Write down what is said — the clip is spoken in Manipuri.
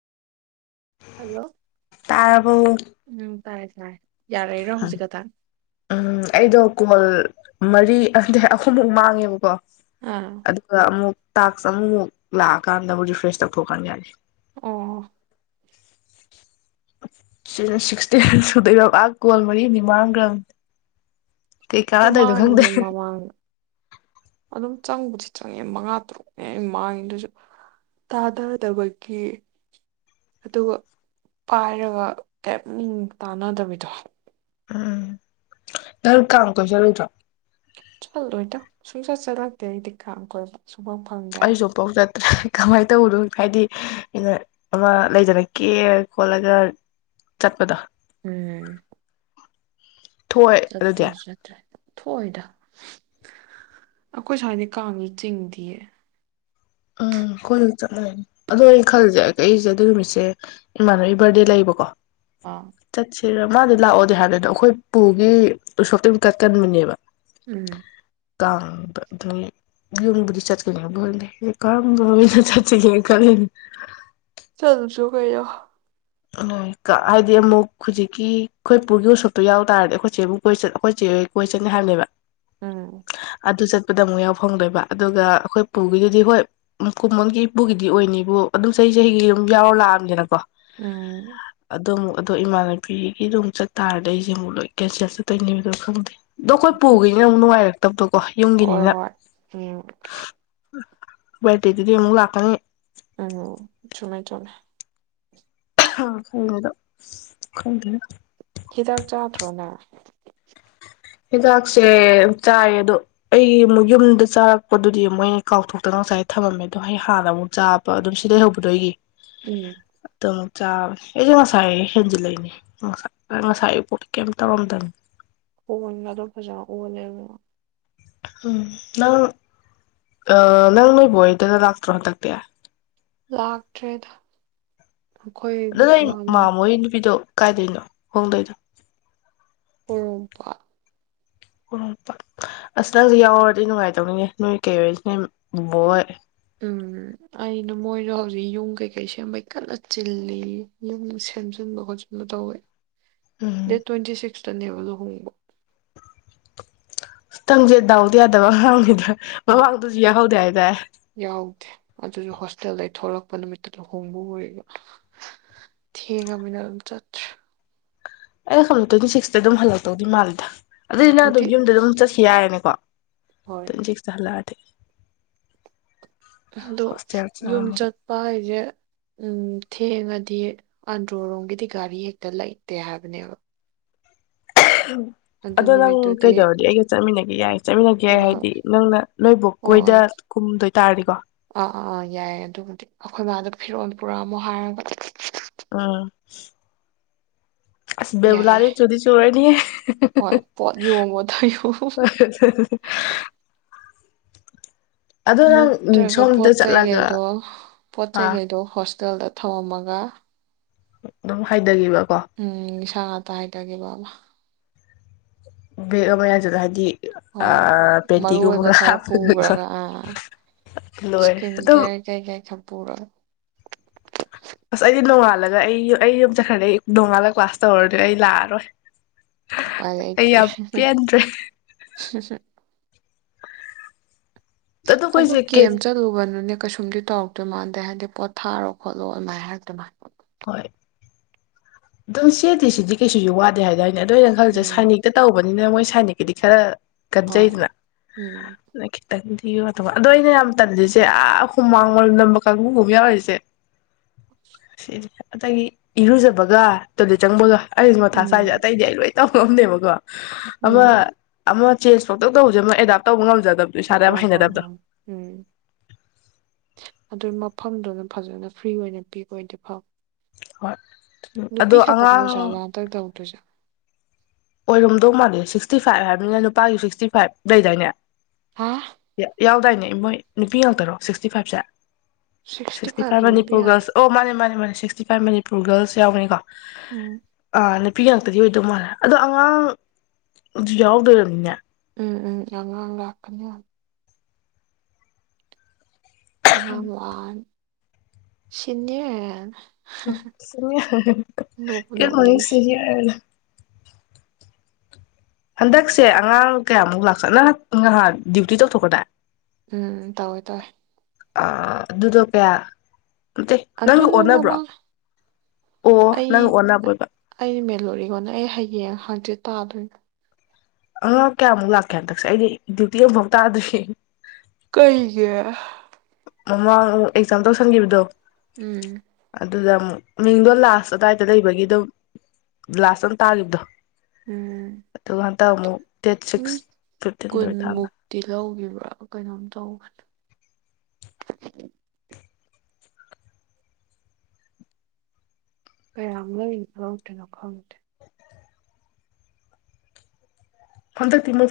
ꯍꯜꯂꯣ ꯇꯥꯔꯕ‌ꯣ ꯇꯥꯔ‌ꯦ ꯇꯥꯔ‌ꯦ ꯎꯝ ꯑꯩꯗ‌ꯣ ꯀ‌ꯣꯜ ꯃꯔꯤ ꯅꯠꯇ‌ꯦ ꯑꯍꯨꯝꯃꯨꯛ ꯃꯥꯡꯉꯦꯕꯀꯣ ꯑꯥ ꯑꯗꯨꯒ ꯑꯃꯨꯛ ꯇꯥꯛꯁ ꯑꯃꯃꯨꯛ ꯂꯥꯛꯑꯀꯥꯟꯗꯕꯨ ꯔꯤꯐ꯭ꯔꯦꯁ ꯇꯧꯊꯣꯛꯀꯥꯟꯅꯤ ꯌꯥꯅꯤ ꯑ ꯁꯤ ꯁꯤꯛꯁꯇꯤꯟ ꯁꯨꯗꯣꯏꯔꯤꯕ ꯒꯣꯜ ꯃꯔꯤ ꯃꯤꯃꯥꯡ ꯒꯔꯝ ꯀꯩ ꯁꯨ ꯀꯥꯟꯅꯗ‌ꯣꯏꯅ‌ꯣ ꯃꯥꯡꯉꯤꯅꯦ ꯈꯪꯗ‌ꯦ ꯃꯃꯥꯡ ꯑꯗꯨꯝ ꯆꯪꯕꯨꯗꯤ ꯆꯪꯉꯦ ꯃꯉꯥ ꯇꯔꯨꯛꯅꯦ ꯑꯩ ꯃꯥꯡꯉꯤ ꯑꯗꯨꯁꯨ ꯇꯥꯗꯗꯕꯒꯤ ꯑꯗꯨꯒ ꯄꯥꯏꯔꯒ ꯀꯩꯝ ꯃꯤ ꯇꯥꯟꯅꯗꯕꯤꯗꯣ ꯎꯝ ꯗꯔ ꯀꯥꯝ ꯀ‌ꯣꯏ ꯆꯠꯂ‌ꯣꯏꯗꯔ‌ꯣ ꯆꯠꯂꯣꯏꯗ ꯁꯨꯡꯆꯠ ꯆꯠꯂꯥꯛꯇꯦ ꯑꯩꯗꯤ ꯀꯥꯡ ꯀꯣꯏꯕ ꯁꯨꯡꯐꯪ ꯐꯪꯗꯦꯕ ꯑꯩꯁꯨ ꯑꯃꯨꯛꯐꯥꯎ ꯆꯠꯇ꯭ꯔꯦ ꯀꯃꯥꯏꯅ ꯇꯧꯕꯅꯣ ꯍꯥꯏꯗꯤ ꯑꯩꯅ ꯑꯃ ꯂꯩꯗꯅ ꯀ‌ꯦꯔ ꯈꯣꯠꯂꯒ ꯆꯠꯄꯗꯣ ꯎꯝ ꯊꯣꯛꯑꯦ ꯑꯗꯨꯗꯤ ꯆꯠꯇꯔ ꯆꯠꯇ꯭ꯔ‌ꯦ ꯊꯣꯛꯑꯣꯏꯗ ꯑꯩꯈꯣꯏ ꯁ꯭ꯋꯥꯏꯗ ꯀꯥꯡꯒꯤ ꯆꯤꯡꯗꯤꯌꯦ ꯎꯝ ꯈ‌ꯣꯏꯒ ꯆꯞ ꯃꯥꯟꯅꯩ ꯑꯗꯣ ꯑꯩꯅ ꯈꯜꯂꯁꯦ ꯑꯩꯁꯦ ꯑꯗꯨ ꯅꯨꯃꯤꯠꯁꯦ ꯏꯃꯥꯟꯅꯕꯤ ꯕꯥꯔꯗꯦ ꯂꯩꯕꯀꯣ ꯑ ꯁꯤꯔ ꯃꯥꯗꯤ ꯂꯥꯛꯑꯣꯗꯤ ꯍꯥꯟꯅꯗꯣ ꯑꯩꯈꯣꯏ ꯄꯨꯒꯤ ꯎꯁꯣꯞꯀꯤ ꯀꯠꯀꯟꯕꯅꯦꯕ ꯎꯝ ꯀꯥꯡ ꯑꯗꯨꯝ ꯌꯨꯝꯕꯨ ꯆꯠꯀꯅꯤꯕꯨ ꯈꯪꯗ‌ꯦ ꯀꯔꯝꯕ ꯆꯠꯁꯤꯒ‌ꯦꯅ ꯈꯜꯂꯤꯅꯤ ꯆꯠꯂꯨꯁ‌ꯣ ꯀꯩꯅ‌ꯣ ꯍꯥꯏꯗꯤ ꯑꯃꯨꯛ ꯍꯧꯖꯤꯛꯀꯤ ꯈꯣꯏ ꯄꯨꯨꯒꯤ ꯎꯁꯣꯞꯇꯣ ꯌꯥꯎ ꯇꯥꯔꯗꯤ ꯑꯩꯈꯣꯏ ꯆꯦꯕꯨ ꯀꯣꯏ ꯆꯠ ꯑꯩꯈꯣꯏꯆꯦ ꯍ‌ꯣꯏ ꯀꯣꯏ ꯆꯠꯅꯤ ꯍꯥꯏꯕꯅꯦꯕ ꯎꯝ ꯑꯗꯨ ꯆꯠꯄꯗ ꯑꯃꯨꯛ ꯌꯥꯎ ꯐꯪꯗꯣꯏꯕ ꯑꯗꯨꯒ ꯑꯩꯈꯣꯏ ꯄꯨꯒꯤꯗꯨꯗꯤ ꯍꯣꯏ ꯀꯨꯝꯃꯣꯟꯒꯤ ꯏꯄꯨꯒꯤꯗꯤ ꯑꯣꯏꯅꯤꯕꯨ ꯑꯗꯨꯝ ꯆꯍꯤ ꯆꯍꯤꯒꯤ ꯑꯗꯨꯝ ꯌꯥꯎꯔ ꯂꯥꯛꯑꯝꯅꯤꯅꯀꯣ ꯎꯝ ꯑꯗꯣ ꯑꯃꯨꯛ ꯑꯗꯣ ꯏꯃꯥꯟꯅꯕꯤꯒꯤꯗꯨ ꯑꯃꯨꯛ ꯆꯠꯇꯥꯥꯔꯗꯤ ꯑꯩꯁꯦ ꯑꯃꯨꯛ ꯂꯣꯏ ꯀꯦꯟꯁꯦꯜ ꯆꯠꯇꯣꯏꯅꯦꯕꯗꯣ ꯈꯪꯗꯦ ꯑꯗꯣꯈꯣꯏ ꯄꯨꯒꯤꯁꯤꯅ ꯑꯃꯨꯛ ꯅꯨꯡꯉꯥꯏꯔꯒꯦ ꯇꯧ ꯀꯣ ꯍꯣꯏ ꯌꯨꯝꯒꯤꯅꯤꯅ ꯍꯣꯏ ꯎꯝ ꯕꯔꯠ꯭ ꯗꯦꯗꯨꯗꯤ ꯑꯃꯨꯛ ꯂꯥꯛꯀꯅꯤ꯫ ꯎꯝ ꯆꯨꯝꯃꯦ- ꯆꯨꯨꯝꯃꯦ ꯫ ꯑ ꯈꯡꯗꯦꯗꯥ꯫ ꯍꯤꯗꯥꯛ ꯆꯥꯗ꯭ꯔꯣ ꯅꯪ? ꯍꯤꯗꯥꯛꯁꯦ ꯆꯥꯏ ꯑꯗꯣ ꯑꯩ ꯑꯃꯨꯛ ꯌꯨꯝꯗ ꯆꯥꯔꯛꯄꯗꯨꯗꯤ ꯃꯣꯏ ꯀꯥꯎꯊꯣꯛꯇꯅ ꯉꯁꯥꯏ ꯊꯝꯃꯝꯃꯦ ꯑꯗꯣ ꯑꯩ ꯍꯥꯟꯅ ꯑꯃꯨꯛ ꯆꯥꯕ ꯑꯗꯨꯝ ꯁꯤ ꯂꯩꯍꯧꯕꯗꯣ ꯑꯩꯒꯤ ꯎꯝ꯫ ꯑꯗꯣ ꯆꯥꯕꯅꯦ ꯑꯩꯁꯦ ꯉꯁꯥꯏ ꯍꯦꯟꯖꯤꯜꯂꯛꯏꯅꯦ ꯉꯁ ꯉꯁꯥꯏꯒꯤ ꯄꯣꯠ ꯀꯩꯝ ꯇꯧꯔꯝꯗꯕꯅꯤ꯫ ꯈꯣꯟ ꯒꯗꯣ ꯐꯖꯥ ꯑꯣꯜ ꯂꯦꯕꯥ꯫ ꯎꯝ ꯅꯪ ꯑꯥ ꯅꯪ ꯅꯣꯏ ꯕꯣꯛ ꯍꯣꯌꯗꯒꯥ ꯂꯥꯛꯇ꯭ꯔꯣ ꯍꯟꯗꯛꯇꯛꯇꯤ? ꯂꯥꯛꯇ꯭ꯔꯦꯗ꯫ ꯑꯩꯈꯣꯏ ꯑꯗ ꯃꯥꯃ ꯃꯥꯃꯣꯏ ꯅꯨꯄꯤꯗꯣ ꯀꯥꯏꯗꯩꯅꯣ ꯍꯣꯡꯗꯣꯏꯗꯣ? ꯄꯣꯔꯣꯝꯄꯥꯠ꯫ ꯑꯁ ꯅꯪꯁꯨ ꯌꯥꯎꯔꯗꯤ ꯅꯨꯡꯉꯥꯏꯇꯧꯅꯤꯅꯦꯦꯅꯣꯏ ꯀꯩ ꯑꯣꯏꯔꯤꯁꯤꯅꯦ ꯕꯣꯏ꯫ ꯎꯝ ꯑꯩꯅ ꯃꯣꯏꯗ ꯍꯧꯖꯤꯛ ꯌꯨꯝ ꯀꯩꯀꯩ ꯁꯦꯝꯕꯩ ꯀꯟꯅ ꯆꯤꯜꯂꯤ ꯌꯨꯝ ꯁꯦꯝꯖꯤꯟꯕ ꯈꯣꯆꯤꯟꯕ ꯇꯧꯋꯦ꯫ ꯎꯝ ꯗꯦꯠ ꯇ꯭ꯋꯦꯟꯇꯤ ꯁꯤꯛꯁ ꯇꯅꯦꯕ ꯂꯨꯍꯣꯡꯕ꯫ ꯇꯝꯁꯦ ꯗꯥꯎꯗꯤ ꯌꯥꯗꯕ [unintelligible] ꯍꯣꯏ ꯃꯃꯥꯡꯗꯁꯨ ꯌꯥꯎꯍꯧꯗꯦ ꯍꯥꯏꯗꯥꯏ ꯌꯥꯎꯗꯦ ꯑꯗꯨꯁꯨ ꯍꯣꯁꯇꯦꯜ ꯂꯩ꯫ ꯊꯣꯂꯛꯄ ꯅꯨꯃꯤꯠꯇꯨ ꯂꯨꯍꯣꯡꯕ ꯑꯣꯏꯔꯤ ꯊꯦꯡꯉꯃꯤꯅ ꯑꯗꯨꯝ ꯆꯠꯇ꯭ꯔꯦ꯫ ꯑꯩ ꯈꯪꯗ ꯇ꯭ꯋꯦꯟꯇꯤ ꯁꯤꯛꯁꯇ ꯑꯗꯨꯝ ꯍꯜꯂꯛꯇꯧꯗꯤ ꯃꯥꯜꯂꯤꯗ꯫ ꯑꯗꯨꯏꯗꯨꯅ ꯇ꯭ꯋꯦꯟꯇꯤ ꯑꯗꯨꯝ ꯌꯨꯝꯗ ꯑꯗꯨꯝ ꯆꯠꯁꯤ ꯌꯥꯏꯔꯅꯦꯀꯣ꯫ ꯍꯣꯏ ꯇꯋꯦꯟ ꯇꯤꯁꯤꯛꯁ ꯇꯥ ꯍꯥꯂꯛ ꯑꯗꯣ ꯍꯣꯁꯇꯦꯜ ꯌꯨꯝ ꯆꯪꯉꯝꯃꯒ ꯆꯠꯄ ꯍꯥꯏꯁꯦ ꯎꯝ ꯊꯦꯡꯉꯗꯤ ꯑꯟꯗ꯭ꯔꯣꯔꯣꯝꯒꯤꯗꯤ ꯒꯥꯔꯤ ꯍꯦꯛꯇ ꯂꯩꯇꯦ ꯍꯥꯏꯕꯅꯦꯕ꯫ [unintelligible] ꯑꯗꯨ ꯑꯗꯣ ꯅꯪ ꯅꯨꯃꯤꯠꯇꯨꯗꯤ ꯀꯩꯗꯕꯗꯤ ꯑꯩꯒ ꯆꯃꯤꯅ [inaudible] ꯆꯠꯃꯤꯟꯅꯒꯦ ꯍꯣꯏ ꯍꯣꯏ ꯍꯥꯏꯗꯤ ꯅꯪꯅ ꯅꯣꯏꯕꯨ ꯀꯣꯏꯗ ꯍꯣꯏ ꯀꯨꯝꯗꯣꯏꯇꯥꯥꯔꯗꯤꯀꯣ ꯌꯥꯏ ꯑꯗꯨꯕꯨꯗꯤ ꯑꯩꯈꯣꯏ ꯃꯥꯗ ꯐꯤꯔꯣꯝ ꯄꯨꯔꯛꯑꯝꯃꯨ ꯍꯥꯏꯔꯒ ꯑ ꯑꯁ ꯌꯥꯏꯌꯦ ꯕꯦꯕꯨꯂꯥꯗꯤ ꯆꯨꯗꯤ ꯆꯨꯔꯅꯤꯍꯦ ꯍꯣꯏ ꯄꯣꯠ ꯌꯣꯝꯃꯣꯗꯣ ꯌꯣꯝꯃꯣ ꯑꯗꯣ ꯅꯪ ꯅꯠꯇ꯭ꯔꯒ ꯁꯣꯝꯗ ꯄꯣꯠ ꯆꯠꯂꯒ ꯆꯩꯩꯈꯩꯗꯣ ꯄꯣꯠ ꯑꯥ ꯆꯩꯩꯈꯩꯗꯣ ꯍꯣꯁ ꯍꯣꯇꯦꯜꯗ ꯊꯧꯑꯝꯃꯒ ꯑꯗꯨꯝ ꯍꯥꯏꯗꯒꯤꯕ ꯎꯝ꯫ [unintelligible] ꯕꯦꯒ ꯑꯃꯥ ꯌꯟꯖꯤꯜꯂꯥ ꯍꯥꯏꯗꯤ ꯍꯣꯏ ꯃꯔꯨ ꯄꯦꯟꯇꯤꯒꯨꯝꯕꯒ ꯑꯣꯏꯕ ꯈꯔ ꯍꯥꯞꯄꯒꯀꯣ ꯄꯨꯕ꯭ꯔꯒ ꯑꯥ ꯂꯣꯏꯔꯦ ꯏꯁꯀꯤꯟ ꯑꯗꯨꯝ ꯀꯦꯌꯔ ꯀꯩ ꯀꯩ ꯈ ꯄꯨꯔꯥ ꯑꯁ ꯑꯩꯗꯤ ꯅꯣꯡꯉꯥꯜꯂꯒ ꯑꯩ ꯑꯩ ꯌꯨꯝ ꯆꯠꯈ꯭ꯔꯗꯩ ꯅꯣꯡꯉꯥꯜꯂꯒ ꯀ꯭ꯂꯥꯁ ꯇꯧꯔꯗꯤ ꯑꯩ ꯂꯥꯛꯑꯔꯣꯏ ꯎꯄꯥꯏ ꯑꯩ ꯌꯥꯝ ꯄꯦꯟꯗ꯭ꯔꯦ ꯁꯤ ꯑꯗꯣ ꯑꯗꯨ ꯑꯩꯈꯣꯏꯁꯦ ꯀꯦꯠ ꯀꯦꯝ ꯆꯠꯂꯨꯕꯅꯅꯦ ꯀꯩꯁꯨꯝꯗꯤ ꯇꯧꯔꯛꯇꯣꯏ ꯃꯥꯟꯗꯦ ꯍꯥꯏꯗꯤ ꯄꯣꯠ ꯊꯥꯔꯣ ꯈꯣꯠꯂꯣ ꯑꯗꯨꯃꯥꯏꯅꯔ ꯑꯗꯨꯃꯥꯏꯅ ꯍꯣꯏ ꯑꯝ ꯆꯦꯗꯤ ꯁꯤꯗꯤ ꯀꯩꯁꯨꯁꯨ ꯋꯥꯗꯦ ꯍꯥꯏꯇꯥ ꯑꯗꯨ ꯑ ꯑꯣꯏꯅ ꯈꯜꯁꯦ ꯎꯝ ꯁꯥꯏꯅꯤꯛꯇ ꯇꯧꯕꯅꯤꯅ ꯃꯣꯏ ꯁꯥꯏꯅꯗꯤ ꯈꯔ ꯍꯣꯏ ꯀꯟꯖꯩꯗꯅ ꯎꯝ ꯂꯈꯤ ꯇꯗꯤ ꯁꯤꯒꯤ ꯋꯥ ꯑꯗꯣ ꯑꯩꯅ ꯌꯥꯝ ꯇꯟꯜꯂꯤꯁꯦ ꯑꯥ ꯍꯨꯃꯥꯡ ꯂ ꯅꯝꯕ ꯀꯥꯡꯕꯨꯒꯨꯝ ꯌꯥꯎꯔꯤꯁꯦ ꯁꯤꯗꯤ ꯑꯗꯒꯤ ꯏꯔꯨꯖꯕꯒ ꯇꯣꯂꯦꯠ ꯆꯪꯕꯒ ꯑꯩꯁ ꯃꯊꯥ ꯁꯥꯏꯁꯦ ꯎꯝ ꯑꯇꯩꯗꯤ ꯑꯩꯣꯏ ꯇꯧ ꯑꯃꯅꯦꯕꯀꯣ ꯎꯝ ꯑꯃꯃ ꯑꯃ ꯆꯦꯟꯖ ꯐꯧꯇ ꯇꯧꯖꯃ ꯑꯦꯞ ꯇꯧꯉꯦ ꯍꯣꯏ ꯍꯣꯏ ꯍꯣꯏ ꯎꯝ ꯑꯗꯨꯏ ꯃꯐꯝꯗꯨꯅ ꯐꯖꯅ ꯐ꯭ꯔꯤ ꯑꯣꯏꯅ ꯄꯤꯕ ꯑꯣꯏꯗꯦ ꯐꯥꯎ ꯍꯣꯏ ꯅꯨꯄꯤ ꯑꯗꯣ ꯈꯠꯃ ꯑꯉꯥꯡ ꯍꯧꯖ ꯋꯥ ꯇꯗꯥ ꯎꯖ ꯑꯣꯏꯔꯣꯝꯗꯧ ꯃꯥꯜꯜꯂꯤꯦ ꯁꯤꯛꯁꯇꯤ ꯐꯥꯏꯚ ꯍꯥꯏꯕꯅꯤꯅ ꯅꯨꯄꯥꯒꯤ ꯁꯤꯛꯁꯇꯤ ꯐꯥꯏꯚ ꯂꯩꯗꯥꯣꯏꯅꯦ ꯍꯥ ꯌꯥꯎ ꯑꯗꯨꯗꯥꯏꯅꯦ ꯃꯣꯏ ꯅꯨꯄꯤ ꯉꯥꯛꯇꯔꯣ ꯁꯤꯛꯁꯇꯤ ꯐꯥꯏꯚꯁꯦ ꯁꯤꯛꯁꯇꯤ ꯐꯥꯏꯚꯇ ꯐꯥꯏꯚ ꯅꯨꯄꯤ ꯃꯅꯤꯄꯨꯔ ꯉꯥꯛꯇ ꯔꯁ ꯑꯣ ꯃꯥꯅꯦ ꯃꯥꯅꯦ ꯃꯥꯅꯦ ꯁꯤꯛꯁꯇꯤ ꯐꯥꯏꯚ ꯃꯅꯤꯨꯔ ꯒꯔꯜꯁ ꯌꯥꯎꯅꯤꯀꯣ ꯎꯝ ꯄꯄꯤ ꯉꯥꯛꯇꯗꯤ ꯑꯣꯏꯗꯧ ꯃꯥꯜꯂꯦ ꯑꯗꯣ ꯑꯉꯥꯡꯁꯨ ꯌꯥꯎꯗꯣꯅꯤꯅꯦ ꯎꯝ ꯎꯝ ꯑꯉꯒ ꯑꯈꯅꯤ ꯑꯃ ꯋꯥ ꯁꯤꯅꯤ ꯁꯤꯔꯤ ꯅꯣꯛꯄꯨ ꯀ ꯊ ꯅꯣꯛꯅꯤꯡꯉꯦ ꯁꯤꯔꯤ ꯍꯥꯏꯅ ꯍꯟꯗꯛꯁꯦ ꯑꯉꯥꯡ ꯀꯌꯥꯃꯨꯛ ꯂꯥꯛꯀꯠꯅ ꯉꯍ ꯗ꯭ꯌꯨꯇꯤ ꯇꯧꯊꯣꯛꯀꯗ ꯎꯝ ꯇꯧꯋꯦ ꯇꯋꯦ ꯑ ꯑꯗꯨꯗ ꯀꯌꯥ ꯅꯠꯇꯦ ꯑꯗꯨ ꯅꯪꯒ ꯅꯣꯏ ꯑꯣꯟꯅꯕ꯭ꯔꯣ ꯃꯃꯥꯡ ꯑꯣ ꯑꯩ ꯅꯪ ꯑꯣꯟꯅꯕ ꯑꯣꯏꯕ ꯑꯩ ꯃꯦꯂꯣꯔꯤꯉꯣꯅ ꯑꯩ ꯍꯌꯦꯡ ꯍꯪꯆꯤꯠ ꯇꯥꯗꯣꯏꯅꯤ ꯑꯉꯥꯡ ꯀꯌꯥꯃꯨꯛ ꯂꯥꯛꯀꯦ ꯍꯟꯗꯛꯁꯦ ꯑꯩꯗꯤ ꯗ꯭ꯌꯨꯇꯤ ꯑꯃꯐꯥꯎ ꯇꯥꯗ꯭ꯔꯤꯌꯦ ꯀꯩꯒꯤ ꯃꯃꯥꯡ ꯑꯦꯛꯖꯥꯝ ꯇꯧꯁꯟꯈꯤꯕꯗꯣ ꯎꯝ ꯑꯗꯨꯗ ꯑꯃꯨꯛ ꯃꯤꯡꯗꯣ ꯂꯥꯁ ꯑꯗꯨꯋꯥꯏꯗ ꯂꯩꯕꯒꯤ ꯑꯗꯨꯝ ꯂꯥꯁ ꯑꯃ ꯇꯥꯈꯤꯕꯗꯣ ꯎꯝ ꯇꯥꯃꯣ ꯃꯤ ꯀꯨꯟꯃꯨꯛꯇꯤ ꯂꯧꯈꯤꯕ ꯀꯩꯅꯣꯝ ꯇꯧꯕꯅꯤ ꯀꯌꯥꯝ ꯂꯧꯔꯤꯅꯣ ꯀꯩꯅꯣ ꯈꯪꯗꯦ ꯍꯟꯗꯛꯇꯤ ꯃꯣꯏ